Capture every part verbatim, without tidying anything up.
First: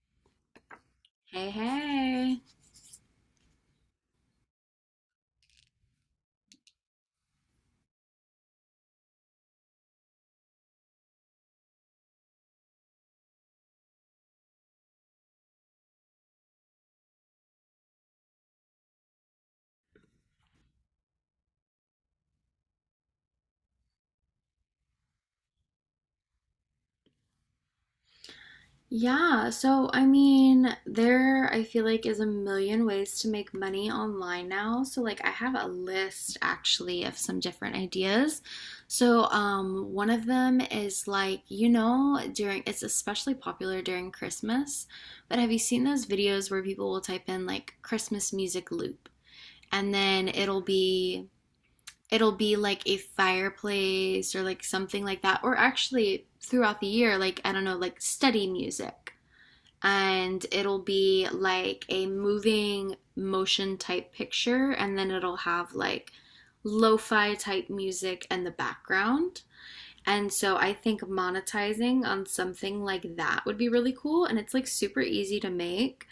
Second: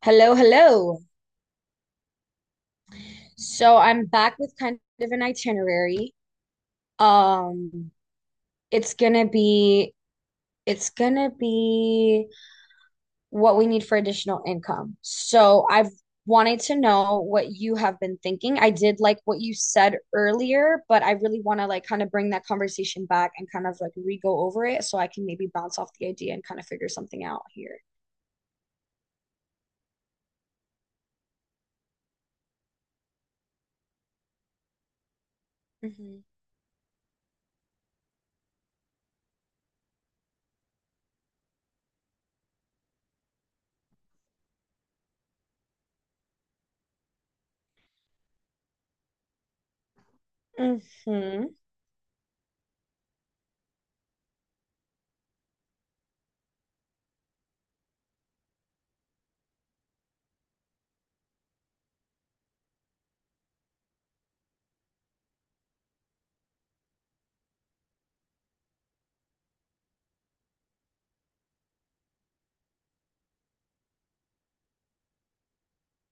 Hello, hello. Hey, hey. So I'm back with kind of an itinerary. Um, it's gonna be it's gonna be what we need for additional income. So I've wanted to know what you have been thinking. I did like what you said earlier, but I really want to like kind of bring that conversation back and kind of like re-go over it so I can maybe bounce off the idea and kind of figure something out here. Yeah, so I mean, there I feel like is a million ways to make money online now. So like I have a Hmm. list actually of some different ideas. So um one of them is like, you know, during it's especially popular during Christmas, but have you seen those videos where people will type in like Christmas music loop, and then it'll be Mm-hmm. it'll be like a fireplace or like something like that, or actually throughout the year, like I don't know, like study music, and it'll be like a moving motion type picture, and then it'll have like lo-fi type music in the background? And so I think monetizing on something like that would be really cool. And it's like super easy to make.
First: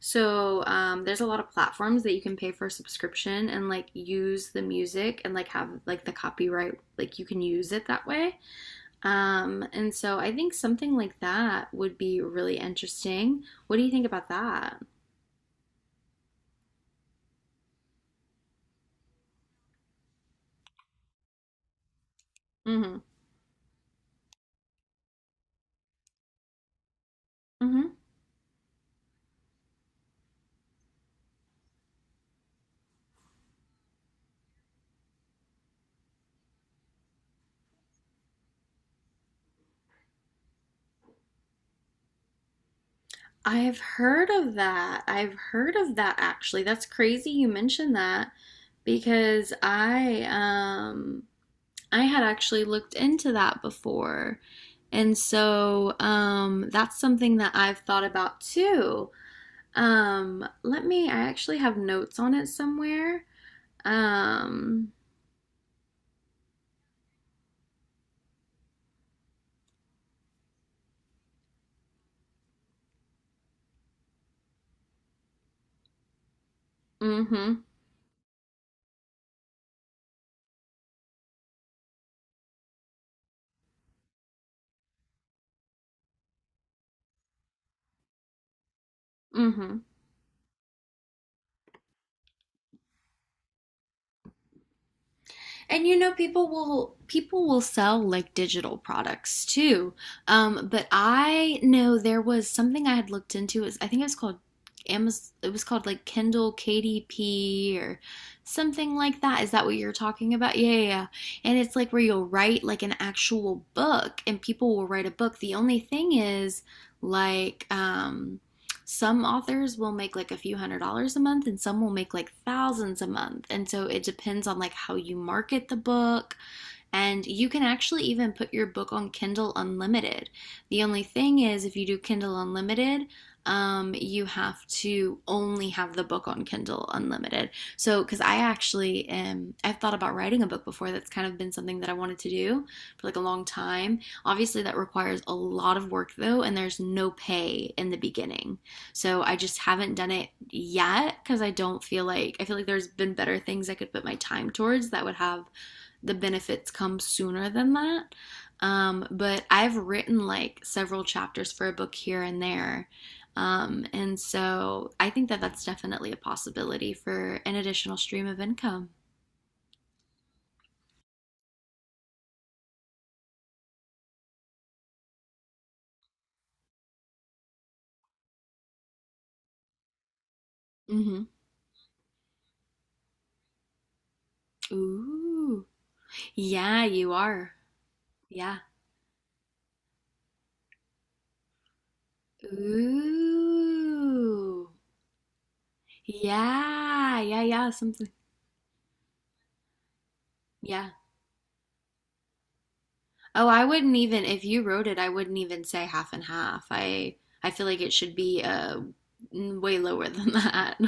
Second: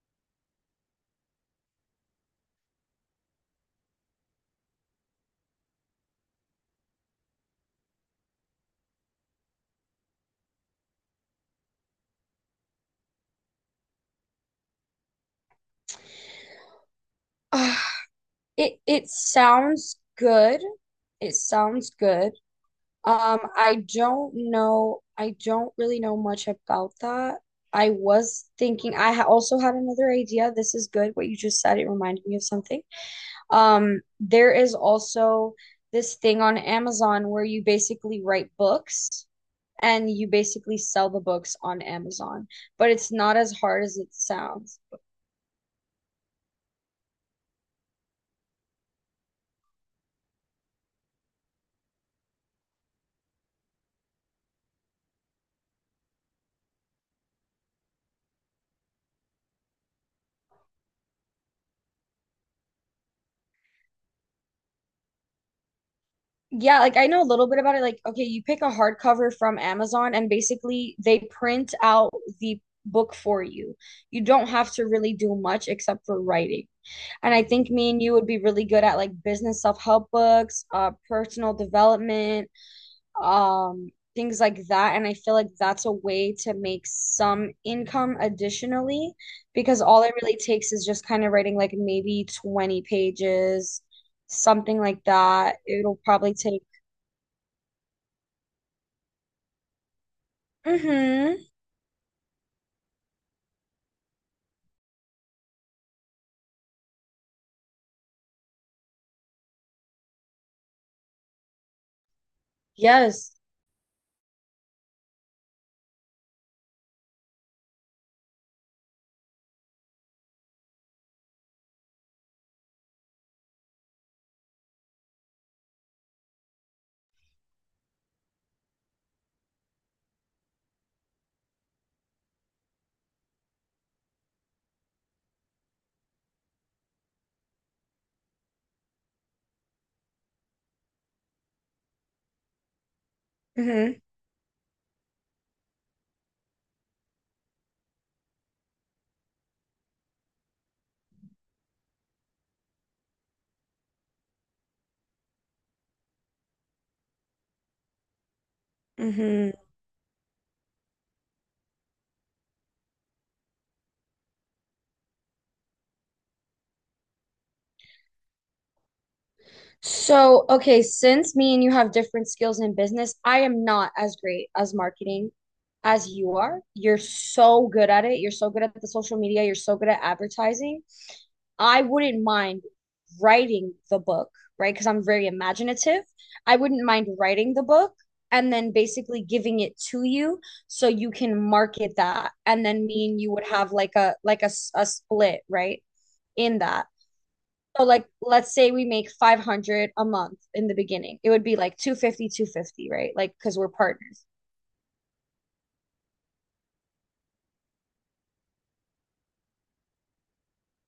So um, there's a lot of platforms that you can pay for a subscription and like use the music and like have like the copyright, like you can use it that way. Um, and so I think something like that would be really interesting. What do you think about that? it it sounds good. It sounds good. Mm-hmm. Um, I don't know. I don't really know much about that. Mm-hmm. I was thinking, I ha also had another idea. This is good. What you just said, it reminded me of something. Um, there is also this thing on Amazon where you basically write books and you basically sell the books on Amazon, but it's not as I've hard as it heard of sounds. that. I've heard of that actually. That's crazy you mentioned that because I um I had actually looked into that before. And so um, that's something that I've thought about too. Um, let me, I actually have notes on it somewhere. Um, Yeah, like I know a little bit about it. Like, okay, you pick a hardcover from Amazon, and basically they print out the book for you. You don't have to really do much except for writing. mm And I hmm, think me and you would be really good at like business self-help books, uh, personal development, um, things like that. And I feel like that's a way to make some income additionally, mm hmm. because all it really takes is just kind of writing like maybe twenty pages, something like that. And you It'll know, probably people take will people will sell like digital products too. Um, but Mm-hmm. I know there was something I had looked into. It was, I think it was called Amazon. It was called like Kindle K D P or something like that. Is that what you're talking about? Yeah, yeah, yeah. And it's like where you'll write like an Yes. actual book, and people will write a book. The only thing is, like, um some authors will make like a few hundred dollars a month, and some will make like thousands a month. And so it depends on like how you market the book, and you can actually even put your book on Kindle Unlimited. The only thing is, if you do Kindle Unlimited, um, you have to only have the book on Kindle Unlimited. So, because I actually am, I've thought about writing a book before. That's kind of been something that I wanted to do for like a long time. Mm-hmm. Obviously, that requires a lot of work though, and there's no pay in the beginning. So, I just haven't done it yet because I don't feel like, I feel like there's been better things I could put my time towards that would have the benefits come sooner than that. Um, but Mm-hmm. I've written like several chapters for a book here and there. Um, and so I think that that's definitely a possibility for an additional stream of income. So, okay, since me and you have different skills in business, I am not as great as marketing as you are. You're so good at it. You're so good at the social media. You're so good at advertising. Hmm. I wouldn't mind writing the book, right? Because I'm very Ooh. imaginative. I Yeah, wouldn't mind you are. writing the book and Yeah. then basically giving it to you so you can market that. And then me and you would have like a like a, Ooh. s- a split, right? In that. Yeah. Yeah. Yeah. So like Something. let's say we make five hundred a month in the Yeah. beginning. It would be like two fifty, two fifty, right? Like Oh, cuz I we're wouldn't, even partners. if you wrote it, I wouldn't even say half and half. I I feel like it should be uh way lower than that.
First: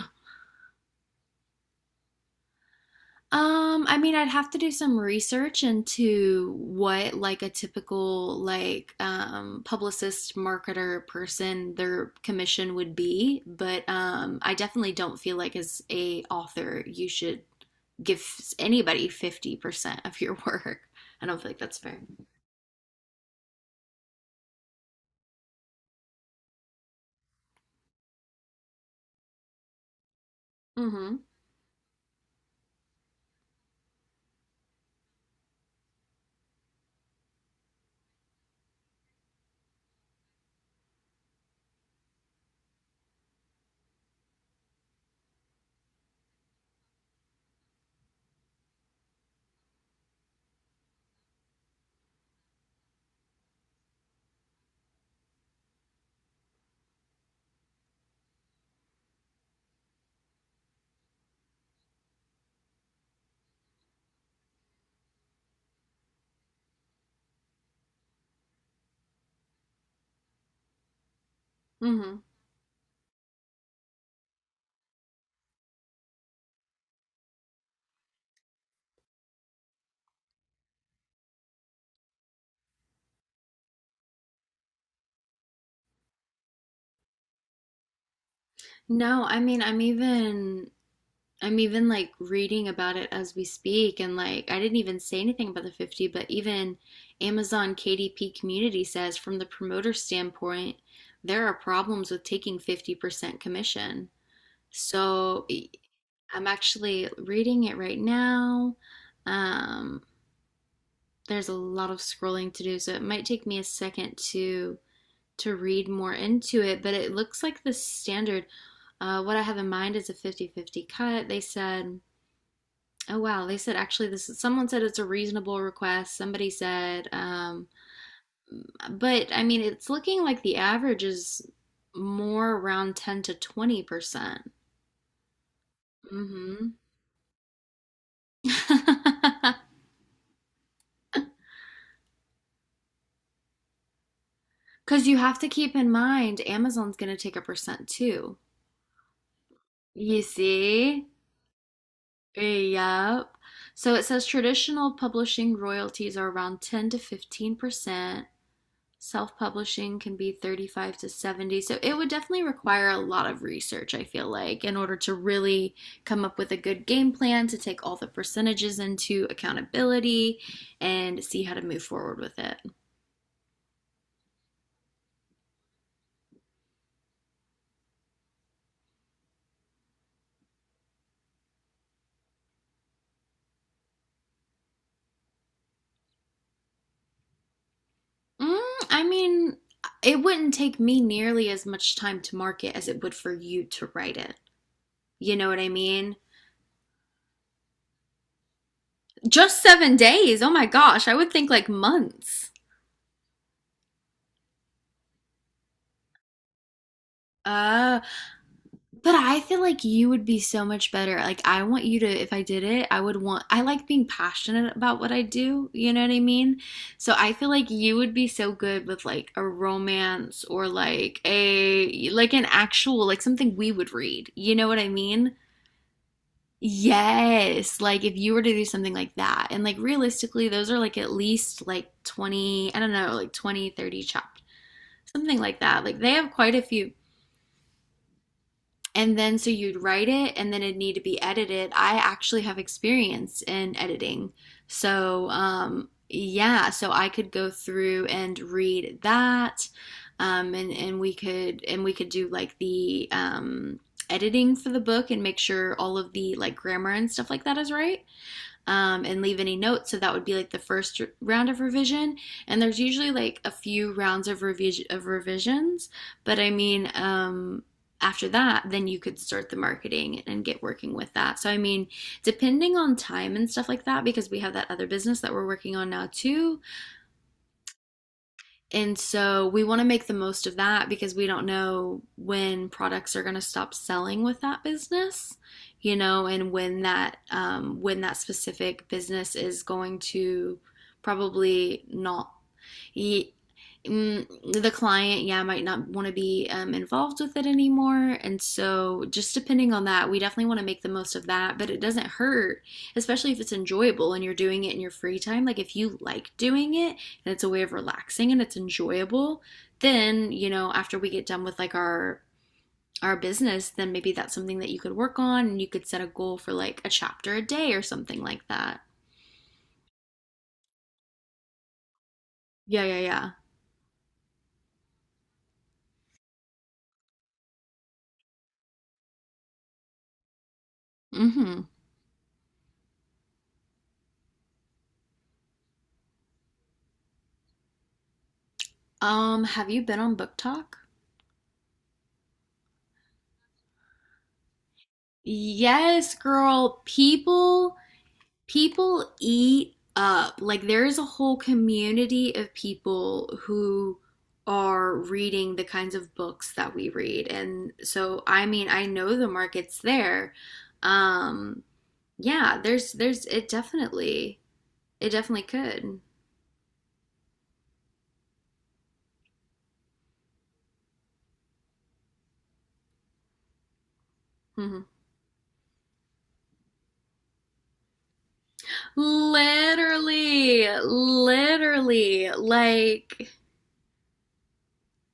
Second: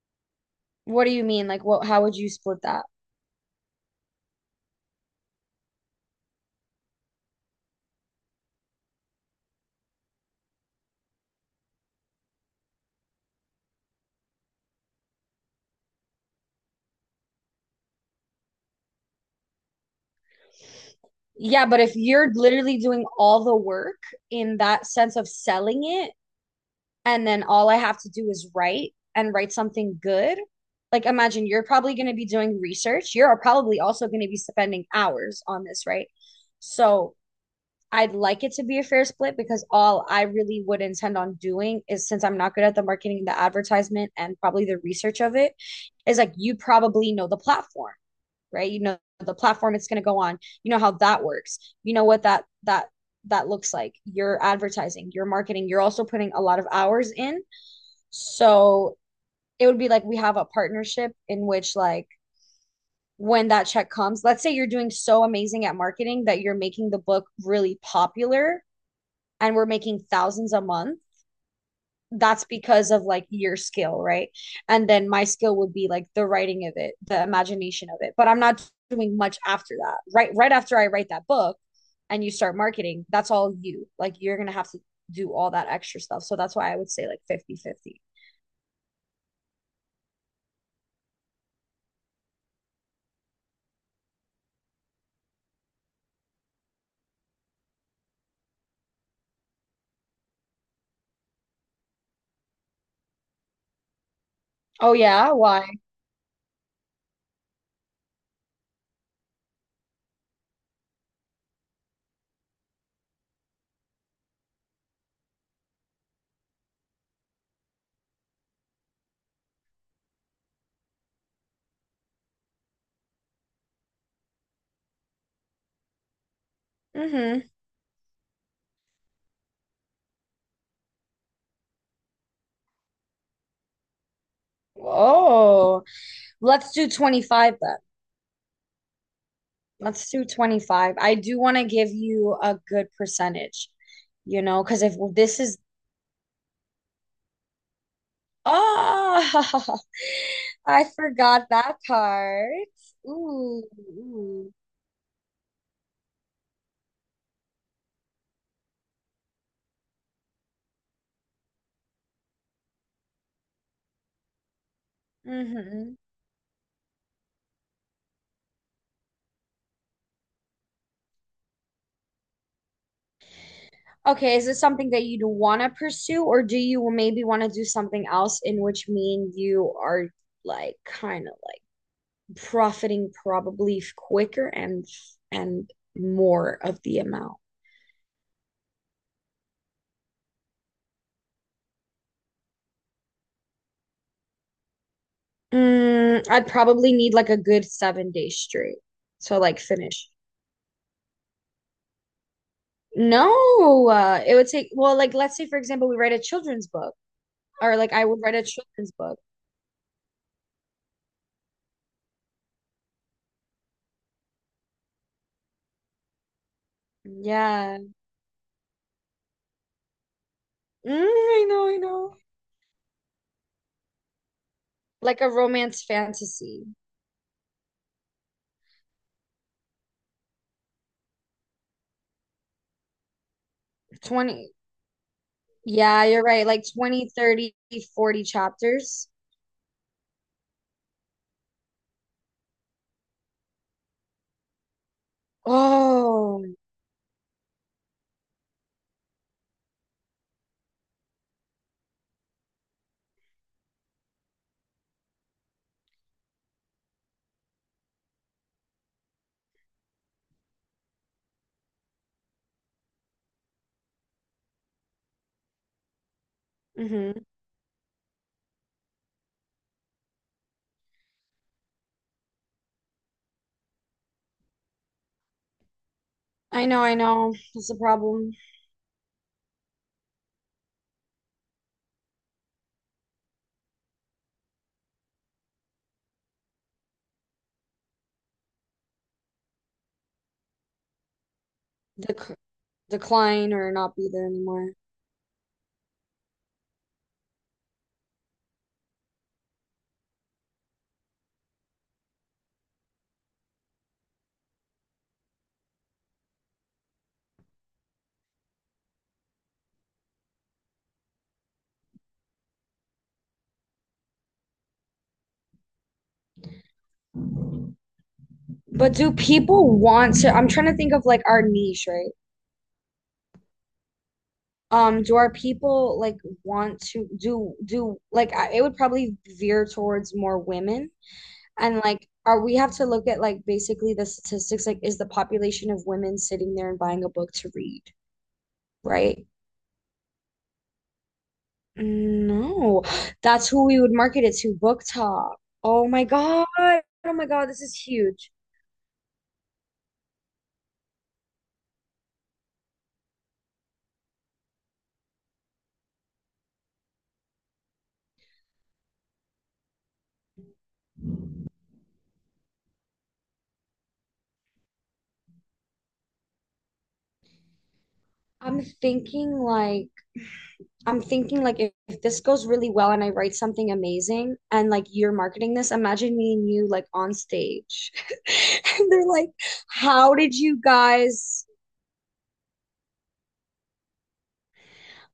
What do you mean? Like what how would you split that? Um, I mean, I'd have to do some research into what like a typical like um publicist, marketer person their commission would be, but um I definitely don't feel like as a author you should give anybody fifty percent of your work. I don't feel like Yeah, that's but if fair. you're literally doing all the work in that sense of selling it and then all I have to do is write and write something good, like Mm-hmm. imagine you're probably going to be doing research. You're probably also going to be spending hours on this, right? So I'd like it to be a fair split because all I really would intend on doing is since I'm not good at the marketing, the advertisement, and probably the research of it, is like you probably know the platform, right? You know the platform it's going to go on. You know how that works. You know what that that that looks like. You're advertising, you're marketing, you're also putting a lot of hours in. So it would be like we have a partnership in which like when that check comes, let's say you're doing so amazing at marketing that you're making the book really popular and we're making thousands a month, Mm-hmm. that's because of like your skill, right? And then my skill would be like the writing of it, the imagination of it. But I'm not doing much after that. Right right after I write that book and you start marketing, that's all you. Like you're going to have to do all that extra stuff. So that's why I would say like fifty-fifty. No, I mean, I'm even I'm even like reading about it as we speak, and like I didn't even say anything about the fifty, but even Amazon K D P community says from the promoter standpoint, there are problems with taking fifty percent commission. Oh yeah, So why? i I'm actually reading it right now. Um, there's a lot of scrolling to do, so it might take me a second to to read more into it, but it looks like the standard. Uh, what I have in mind is a fifty-fifty cut. They said, "Oh wow," they said actually, this is, someone said, it's a reasonable request. Somebody said Mhm. um but I mean it's looking like the average is more around ten to twenty percent. Oh, let's Mhm. do twenty-five then. Let's do twenty-five. I do want to give you a good percentage, you know, because if Cuz you have this to is keep in mind Amazon's going to take a percent too. Oh, You I see? forgot that part. Yep. Ooh, So it says ooh. traditional publishing royalties are around ten to fifteen percent. Self-publishing can be thirty-five to seventy, so it would definitely require a lot of research, I feel like, in order to really Hmm. come up with a good game plan to take all the percentages into accountability and see how to move forward with it. Okay, is this something that you'd want to pursue, or do you maybe want to do something else in which me and you are like kind of like profiting probably f- quicker and and more of the amount? mm, I mean, it wouldn't take me nearly as much time to market as it would for you to write it, you know what I mean? Mm, I'd probably need like a good seven days straight. So like Just seven finish. days Oh my gosh, I would think like months. No, uh, it would take, well, like let's say for example, we write a children's book. Or like uh I would write a children's But book. I feel like you would be so much better. Like, I want you to, if I did it, I would want, I like being passionate about what I do. You know what I mean? So I feel like Yeah. you would be so good with like a romance, or Mm, like I know, I a, know. like an actual, like something we would read. You know what I Like a mean? romance fantasy. Yes. Like, if you were to do something like that. And like, realistically, those are like at least like twenty, I don't know, like twenty thirty 30 chapters, twenty. something like that. Like, Yeah, they you're have right. quite a Like few. twenty, thirty, forty chapters. And then so you'd write it, and then it'd need to be edited. I actually have experience in editing. So, um, Oh. yeah, so I could go through and read that. Um, and, and we could and we could do like the um, editing for the book, and make sure all of the like grammar and stuff like that is right, um, and leave any notes. So that would be like the first round of revision. And there's usually like a few rounds of revision of revisions. But I mean, Hmm. um, after that, then you could start the marketing and get working with that. So, I mean, depending on time and stuff like that, because we have that other business that we're working on now too, I know, I know. That's the problem. and so we want to make the most of that because we don't know when products are going to stop selling with that business, you know, and when that um, when that specific business is going to probably not, Dec he, decline or not be there mm, the anymore. client, yeah, might not want to be um, involved with it anymore. And so, just depending on that, we definitely want to make the most of that. But it doesn't hurt, especially if it's enjoyable and you're doing it in your free time. Like, if you like doing it and it's a way of relaxing and it's enjoyable, then, you know, after we get done with like our our business, then maybe that's something that you could work on, and you could set a goal for like a chapter a day or something like that. But do people want to? I'm trying to think of like our niche, right? Yeah, yeah, yeah. Um, do our people like want to do do like I, it would probably veer towards more women. Mhm. And like, are we have to look at like basically the statistics? Like, is the population of women sitting there and buying a book to read, right? Um, have you been on Book Talk? No, that's who we would market it to, Book Talk. Oh my Yes, God. girl. Oh my God, this is People huge. people eat up. Like there is a whole community of people who are reading the kinds of books that we read. And so I mean, I know the market's there. Um yeah, there's there's it definitely it definitely could. I'm thinking like I'm thinking like if, if this goes really well and I write something amazing and Mhm. like you're marketing this, imagine me and you like on stage. And they're like, "How did you Literally, guys literally, like,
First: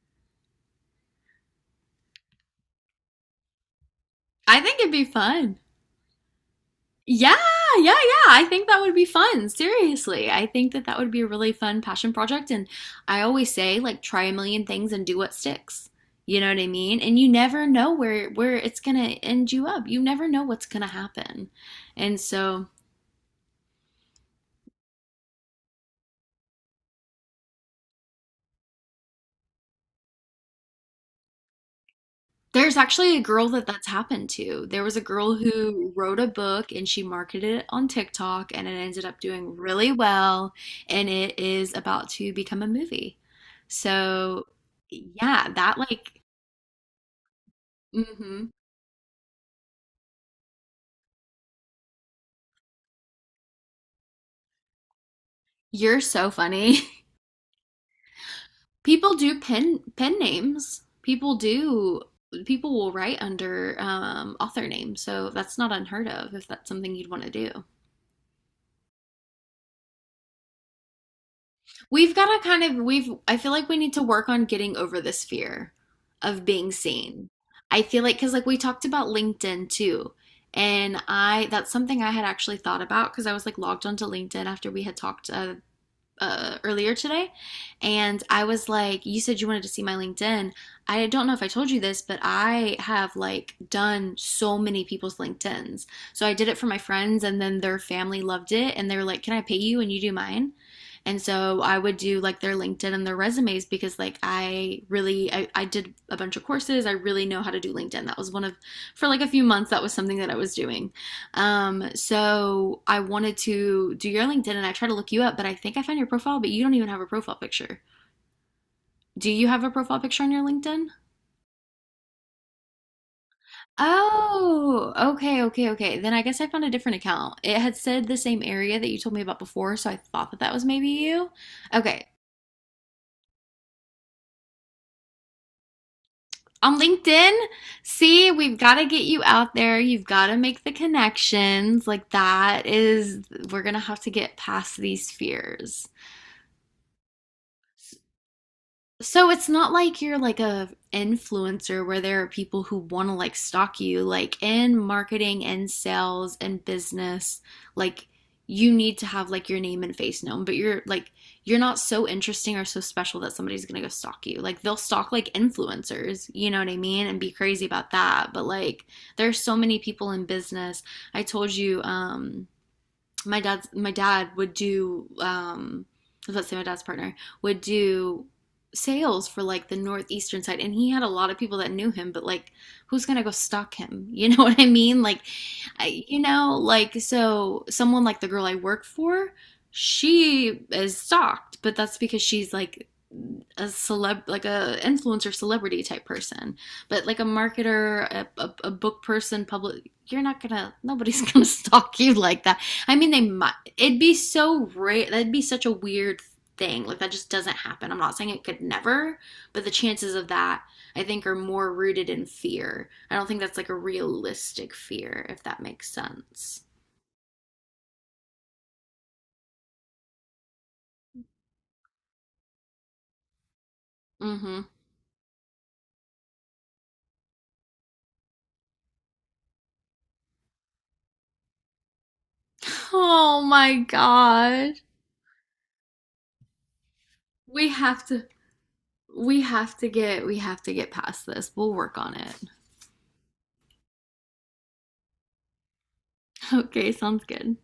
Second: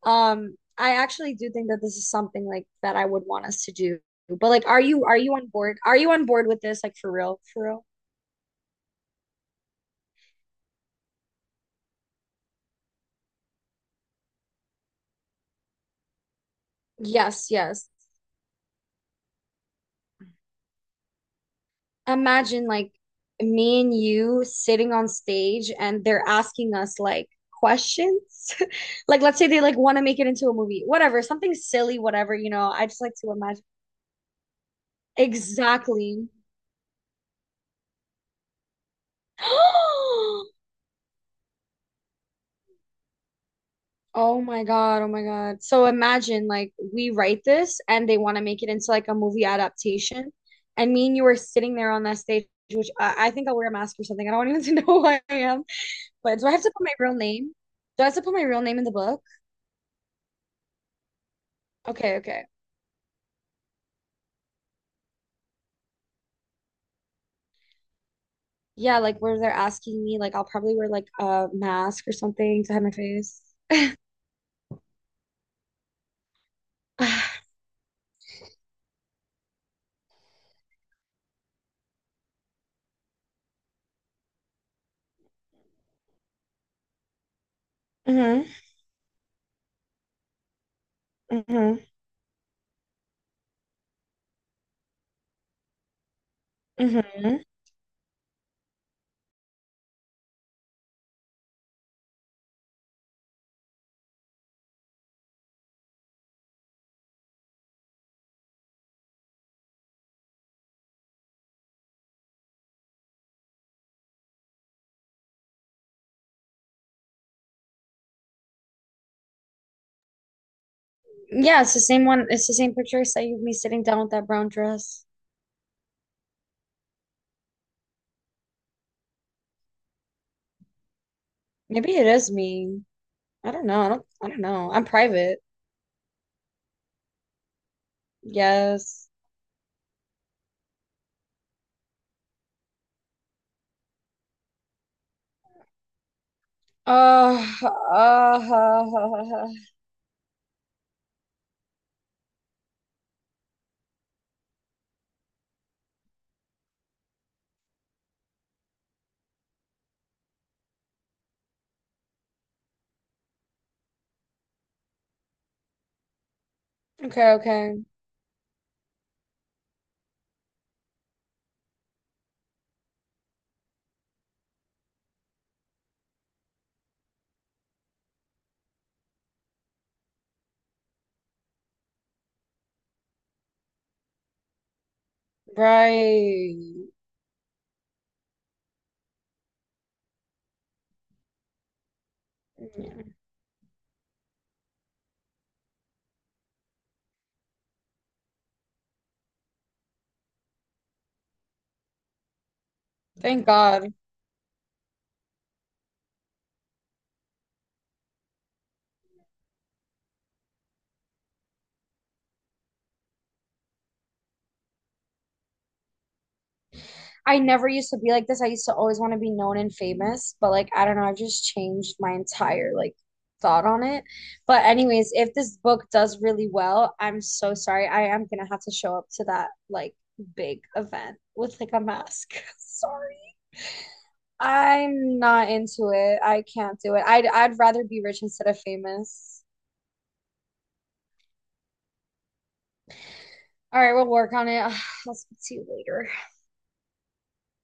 Um, I actually do think that this is something like that I would want us to do. But I like, think are it'd be you are you on fun. board? Are you on board with this? Like for Yeah, real, for real? yeah, yeah. I think that would be fun. Seriously. I think that that would be a really fun passion project. And I always say, like, try a million things and do what sticks. You know what I mean? And you Yes, never yes. know where where it's gonna end you up. You never know what's gonna happen. And so Imagine like me and you sitting on stage and they're asking us like questions. Like let's say they like want to make it into a movie, whatever, something silly, whatever, you know. there's I just like actually a to girl imagine. that that's happened to. There was a girl who wrote a Exactly. book and she marketed it on TikTok, and it ended up doing really well, and it is about to become a movie. Oh So, my God, oh my yeah, God. that So like, imagine like we write this and they want to hmm. make it into like a movie adaptation. And me and you are sitting there on that stage, which I, I think I'll wear a mask or something. I don't even to know who I am. You're so But do I have to funny. put my real name? Do I have to put my real name in the People book? do pen pen names. People do Okay, okay. people will write under um, author names. So that's not unheard of if that's something you'd want to do. Yeah, like where they're asking me, like I'll probably wear like a mask or We've got to kind something to of hide my we've I face. feel like we need to work on getting over this fear of being seen. I feel like because like we talked about LinkedIn too. And I, that's something I had actually thought about because I was like logged onto LinkedIn after we had talked, uh, uh, earlier today, and Hmm. I was like, "You said you wanted to see my LinkedIn. I don't know if I told you Hmm. this, but I have like done so many people's LinkedIn's." So I did it for my friends, Hmm. and then their family loved it, and they were like, "Can I pay you and you do mine?" And so I would do like their LinkedIn and their resumes because like I really I, I did a bunch of courses. I really know how to do LinkedIn. That was one of for like a few months that was something that I was doing. Um, so I wanted to do your LinkedIn and I tried to look you up, but I think I found your profile, but you don't even have a profile picture. Do you have a profile picture on your LinkedIn? Yeah, it's the same one. It's the same picture I sent you of me sitting down with that brown Oh, dress. okay, okay, okay. Then I guess I found a different account. It had said the same area that you told me about before, so I thought that that was maybe you. Maybe Okay. it is me. I don't know. I don't I don't know. I'm private. On LinkedIn, see, we've got to get Yes. you out there. You've got to make the connections. Like, that is, we're going to have to get past these fears. Uh, So uh, it's not like you're like a influencer where there are people who want to like stalk you, like in marketing and sales and business, like you need to have like your name and face known, but you're like you're not so interesting or so special that somebody's going to go stalk you. Like they'll stalk like influencers, you know what I mean, and be okay, crazy okay. about that. But like there's so many people in business. I told you um my dad's my dad would do um let's say my dad's partner would do sales for like the northeastern side, and he had a lot of people that knew him, but like who's gonna go stalk him? You know what I mean? Like, I, you know Right. like so someone like the girl I work for, she is stalked, but that's because she's like Yeah. a celeb, like a influencer celebrity type person. But like a marketer, a, a, a book person, public, you're not gonna, nobody's gonna stalk you like that. I mean, they Thank might. God. It'd be so rare. That'd be such a weird thing. Like that just doesn't happen. I'm not saying it could never, but the chances of that I think are more rooted in fear. I don't think that's like a realistic fear, if that makes sense. I never used to be like this. I used to always want to be known and famous, but like I don't know, I've just changed my entire like thought on it. Mm-hmm. But anyways, if this book does really well, I'm so sorry. I am gonna have to show up to that like big event with like a mask. Sorry. Oh my god. I'm not into it. I can't do it. I'd I'd We rather be have rich to instead of we famous. have to get we have to get past this. We'll work on it. All right, we'll work on it. I'll speak to you later. Okay, sounds good.